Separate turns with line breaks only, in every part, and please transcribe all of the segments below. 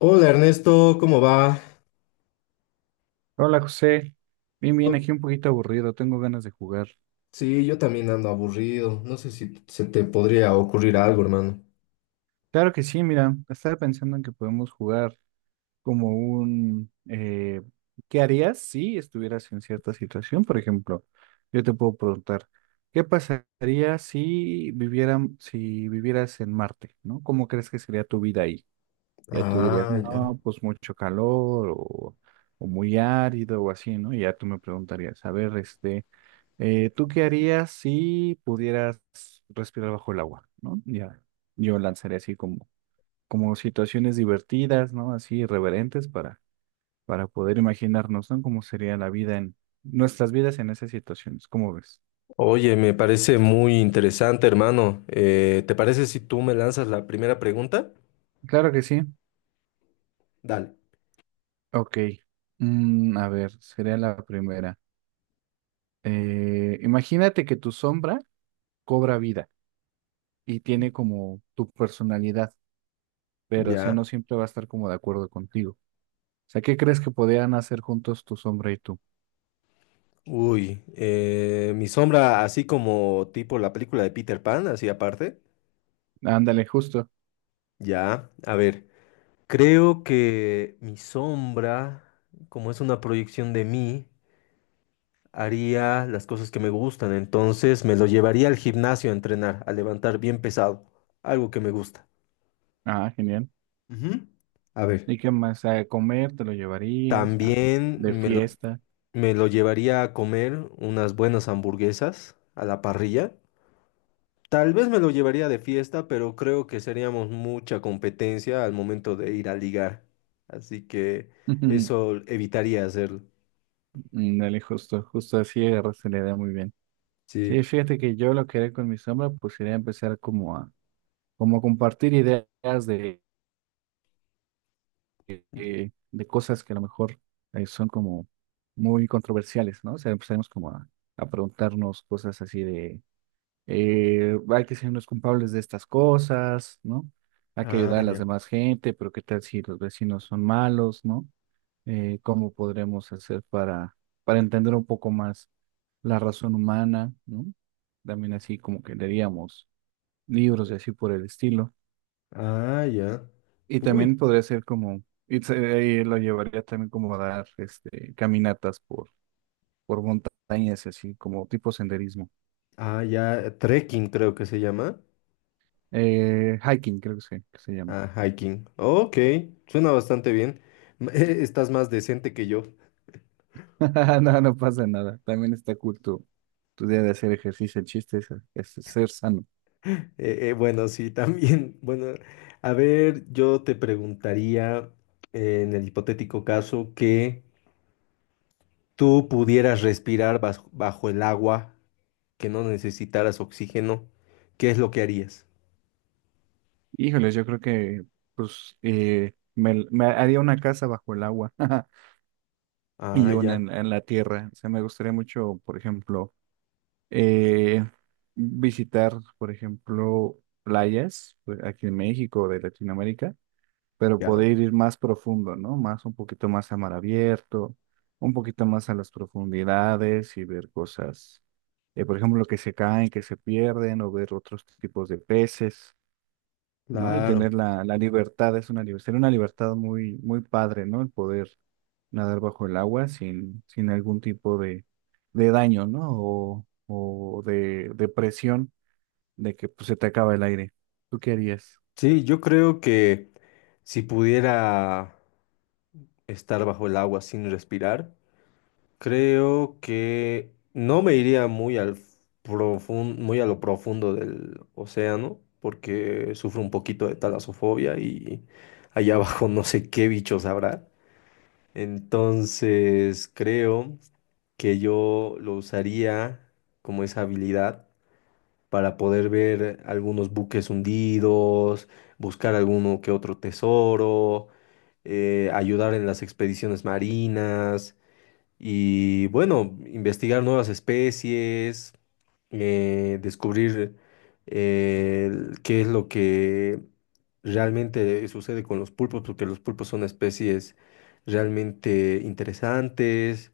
Hola Ernesto, ¿cómo va?
Hola José, bien, bien,
Oh,
aquí un poquito aburrido, tengo ganas de jugar.
sí, yo también ando aburrido. No sé si se te podría ocurrir algo, hermano.
Claro que sí, mira, estaba pensando en que podemos jugar como ¿qué harías si estuvieras en cierta situación? Por ejemplo, yo te puedo preguntar, ¿qué pasaría si vivieras en Marte? ¿No? ¿Cómo crees que sería tu vida ahí? Ya tú dirías,
Ah, ya.
no, pues mucho calor o muy árido o así, ¿no? Y ya tú me preguntarías, a ver, este... ¿tú qué harías si pudieras respirar bajo el agua? ¿No? Ya, yo lanzaré así como situaciones divertidas, ¿no? Así irreverentes para poder imaginarnos, ¿no? Cómo sería la vida en nuestras vidas en esas situaciones. ¿Cómo ves?
Oye, me parece muy interesante, hermano. ¿Te parece si tú me lanzas la primera pregunta?
Claro que sí.
Dale.
Ok. A ver, sería la primera. Imagínate que tu sombra cobra vida y tiene como tu personalidad, pero o sea,
Ya.
no siempre va a estar como de acuerdo contigo. Sea, ¿qué crees que podían hacer juntos tu sombra y tú?
Uy, mi sombra, así como tipo la película de Peter Pan, así aparte.
Ándale, justo.
Ya, a ver. Creo que mi sombra, como es una proyección de mí, haría las cosas que me gustan, entonces me lo llevaría al gimnasio a entrenar, a levantar bien pesado, algo que me gusta.
Ah, genial.
Ujú. A ver.
¿Y qué más? ¿A comer te lo llevarías?
También
¿De
me lo,
fiesta?
Me lo llevaría a comer unas buenas hamburguesas a la parrilla. Tal vez me lo llevaría de fiesta, pero creo que seríamos mucha competencia al momento de ir a ligar. Así que eso evitaría hacerlo.
Ándale, justo, justo así agarraste la idea muy bien. Sí,
Sí.
fíjate que yo lo que haré con mi sombra, pues sería empezar como a compartir ideas de cosas que a lo mejor son como muy controversiales, ¿no? O sea, empezaremos como a preguntarnos cosas así de hay que ser los culpables de estas cosas, ¿no? Hay que
Ah,
ayudar a las
ya.
demás gente, pero ¿qué tal si los vecinos son malos? ¿No? ¿Cómo podremos hacer para entender un poco más la razón humana? ¿No? También así como que leeríamos libros y así por el estilo.
Ah, ya.
Y
Uy.
también podría ser como, y ahí lo llevaría también como a dar caminatas por montañas, así como tipo senderismo.
Ah, ya. Trekking creo que se llama.
Hiking, creo que que se llama.
Ah, hiking. Ok, suena bastante bien. Estás más decente que yo.
No, no pasa nada. También está cool tu día de hacer ejercicio. El chiste es ser sano.
Bueno, sí, también. Bueno, a ver, yo te preguntaría en el hipotético caso que tú pudieras respirar bajo el agua, que no necesitaras oxígeno, ¿qué es lo que harías?
Híjoles, yo creo que pues me haría una casa bajo el agua y
Ah,
una
ya,
en la tierra. O sea, me gustaría mucho, por ejemplo, eh, visitar, por ejemplo, playas pues, aquí en México o de Latinoamérica. Pero
ya,
poder ir más profundo, ¿no? Más un poquito más a mar abierto, un poquito más a las profundidades y ver cosas, por ejemplo, que se caen, que se pierden, o ver otros tipos de peces, ¿no? Y
claro.
tener la libertad, es una libertad muy, muy padre, ¿no? El poder nadar bajo el agua sin algún tipo de daño, ¿no? O de presión de que pues, se te acaba el aire. ¿Tú qué harías?
Sí, yo creo que si pudiera estar bajo el agua sin respirar, creo que no me iría muy al muy a lo profundo del océano, porque sufro un poquito de talasofobia y allá abajo no sé qué bichos habrá. Entonces creo que yo lo usaría como esa habilidad para poder ver algunos buques hundidos, buscar alguno que otro tesoro, ayudar en las expediciones marinas. Y bueno, investigar nuevas especies, descubrir qué es lo que realmente sucede con los pulpos, porque los pulpos son especies realmente interesantes.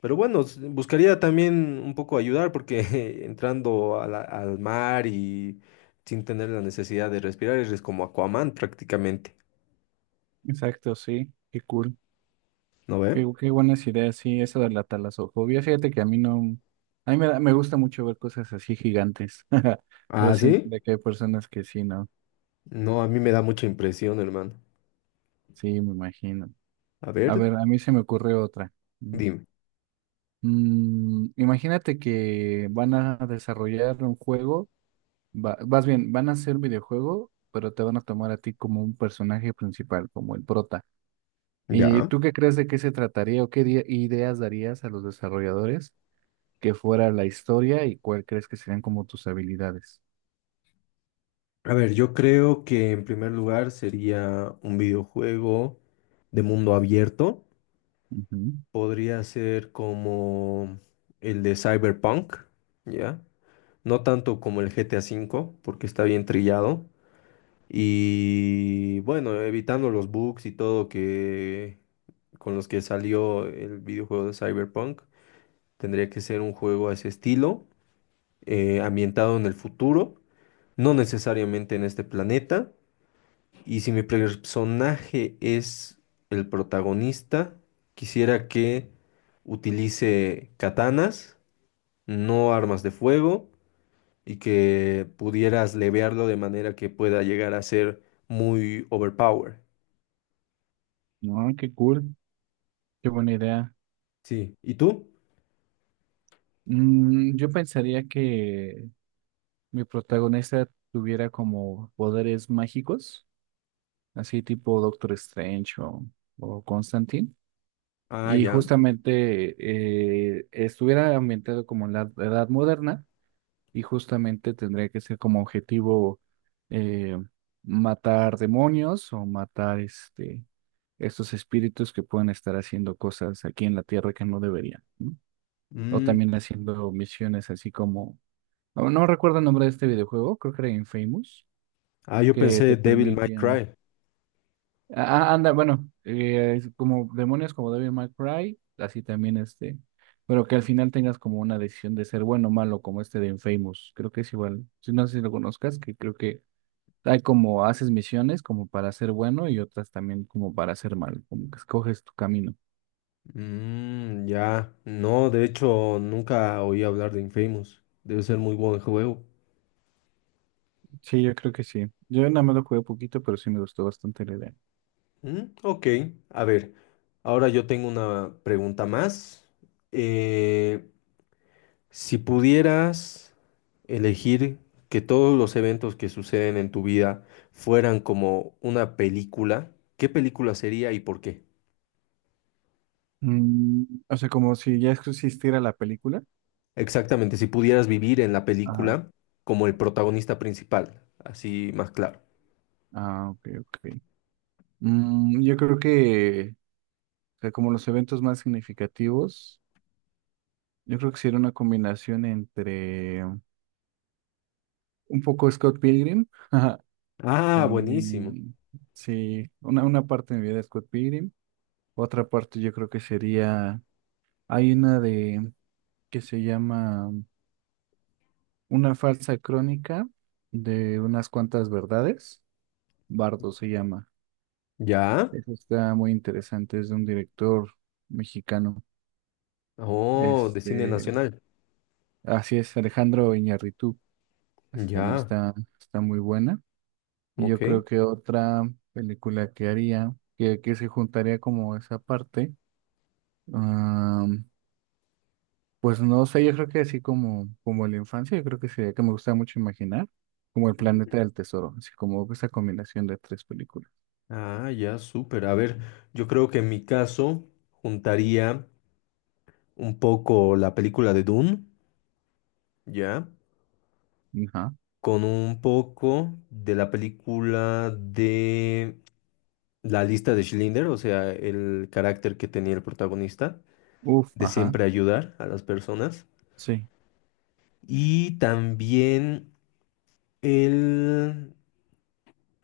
Pero bueno, buscaría también un poco ayudar, porque entrando a al mar y sin tener la necesidad de respirar, eres como Aquaman prácticamente,
Exacto, sí, qué cool.
¿no
Qué,
ve?
qué buenas ideas, sí, eso de la talasofobia. Fíjate que a mí no, a mí me gusta mucho ver cosas así gigantes. Pero
Ah,
sí
sí.
entiendo que hay personas que sí, ¿no?
No, a mí me da mucha impresión, hermano.
Sí, me imagino.
A
A
ver.
ver, a mí se me ocurre otra. ¿No?
Dime.
Imagínate que van a desarrollar un juego, más bien, van a hacer un videojuego, pero te van a tomar a ti como un personaje principal, como el prota. ¿Y
Ya.
tú qué crees de qué se trataría o qué ideas darías a los desarrolladores? Que fuera la historia y cuál crees que serían como tus habilidades.
A ver, yo creo que en primer lugar sería un videojuego de mundo abierto.
Ujú.
Podría ser como el de Cyberpunk, ¿ya? No tanto como el GTA 5 V, porque está bien trillado. Y bueno, evitando los bugs y todo que con los que salió el videojuego de Cyberpunk, tendría que ser un juego a ese estilo, ambientado en el futuro, no necesariamente en este planeta. Y si mi personaje es el protagonista, quisiera que utilice katanas, no armas de fuego, y que pudieras levearlo de manera que pueda llegar a ser muy overpower.
No, qué cool, qué buena idea.
Sí. ¿Y tú?
Yo pensaría que mi protagonista tuviera como poderes mágicos, así tipo Doctor Strange o Constantine,
Ah,
y
ya.
justamente estuviera ambientado como en la edad moderna y justamente tendría que ser como objetivo eh, matar demonios o matar estos espíritus que pueden estar haciendo cosas aquí en la tierra que no deberían, ¿no? O
Mm,
también haciendo misiones así como, no, no recuerdo el nombre de este videojuego, creo que era Infamous,
ah, yo
que
pensé
te
Devil May
permitían,
Cry.
ah, anda, bueno, es como demonios como Devil May Cry, así también este, pero que al final tengas como una decisión de ser bueno o malo, como este de Infamous, creo que es igual, si no sé si lo conozcas, que creo que hay como haces misiones como para ser bueno y otras también como para ser malo, como que escoges tu camino.
Mm, ya. No, de hecho, nunca oí hablar de Infamous. Debe ser muy buen juego.
Sí, yo creo que sí. Yo nada más lo jugué poquito, pero sí me gustó bastante la idea.
Mm, ok, a ver, ahora yo tengo una pregunta más. Eh, si pudieras elegir que todos los eventos que suceden en tu vida fueran como una película, ¿qué película sería y por qué?
Mm, o sea, como si ya existiera la película.
Exactamente, si pudieras vivir en la
Ajá.
película como el protagonista principal, así más claro.
Ah, ok, ok. Yo creo que, o sea, como los eventos más significativos, yo creo que sí era una combinación entre un poco Scott Pilgrim, ajá,
Ah, buenísimo.
también, sí, una parte de mi vida es Scott Pilgrim, otra parte yo creo que sería, hay una de, que se llama Una falsa crónica de unas cuantas verdades. Bardo se llama.
¿Ya?
Eso está muy interesante, es de un director mexicano.
Oh, de cine
Este,
nacional.
así es, Alejandro Iñárritu. Esa también
Ya,
está muy buena. Y
ok.
yo creo que otra película que haría, que se juntaría como esa parte, ah, pues no sé, yo creo que así como la infancia, yo creo que sería que me gusta mucho imaginar, como El Planeta del Tesoro, así como esa combinación de tres películas.
Ah, ya, súper. A ver, yo creo que en mi caso juntaría un poco la película de Dune, ¿ya?
Ajá.
Con un poco de la película de La lista de Schindler, o sea, el carácter que tenía el protagonista,
Uf,
de
ajá,
siempre ayudar a las personas.
sí.
Y también el...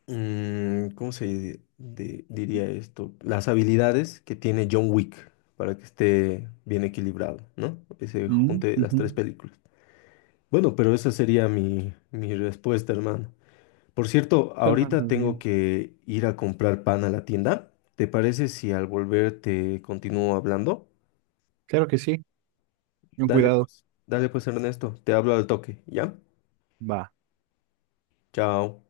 ¿cómo se diría esto? Las habilidades que tiene John Wick para que esté bien equilibrado, ¿no? Ese
Mm,
junte las tres
ujú.
películas. Bueno, pero esa sería mi respuesta, hermano. Por cierto,
Suena
ahorita
muy
tengo
bien.
que ir a comprar pan a la tienda. ¿Te parece si al volver te continúo hablando?
Claro que sí, con cuidado.
Dale pues, Ernesto, te hablo al toque, ¿ya?
Va.
Chao.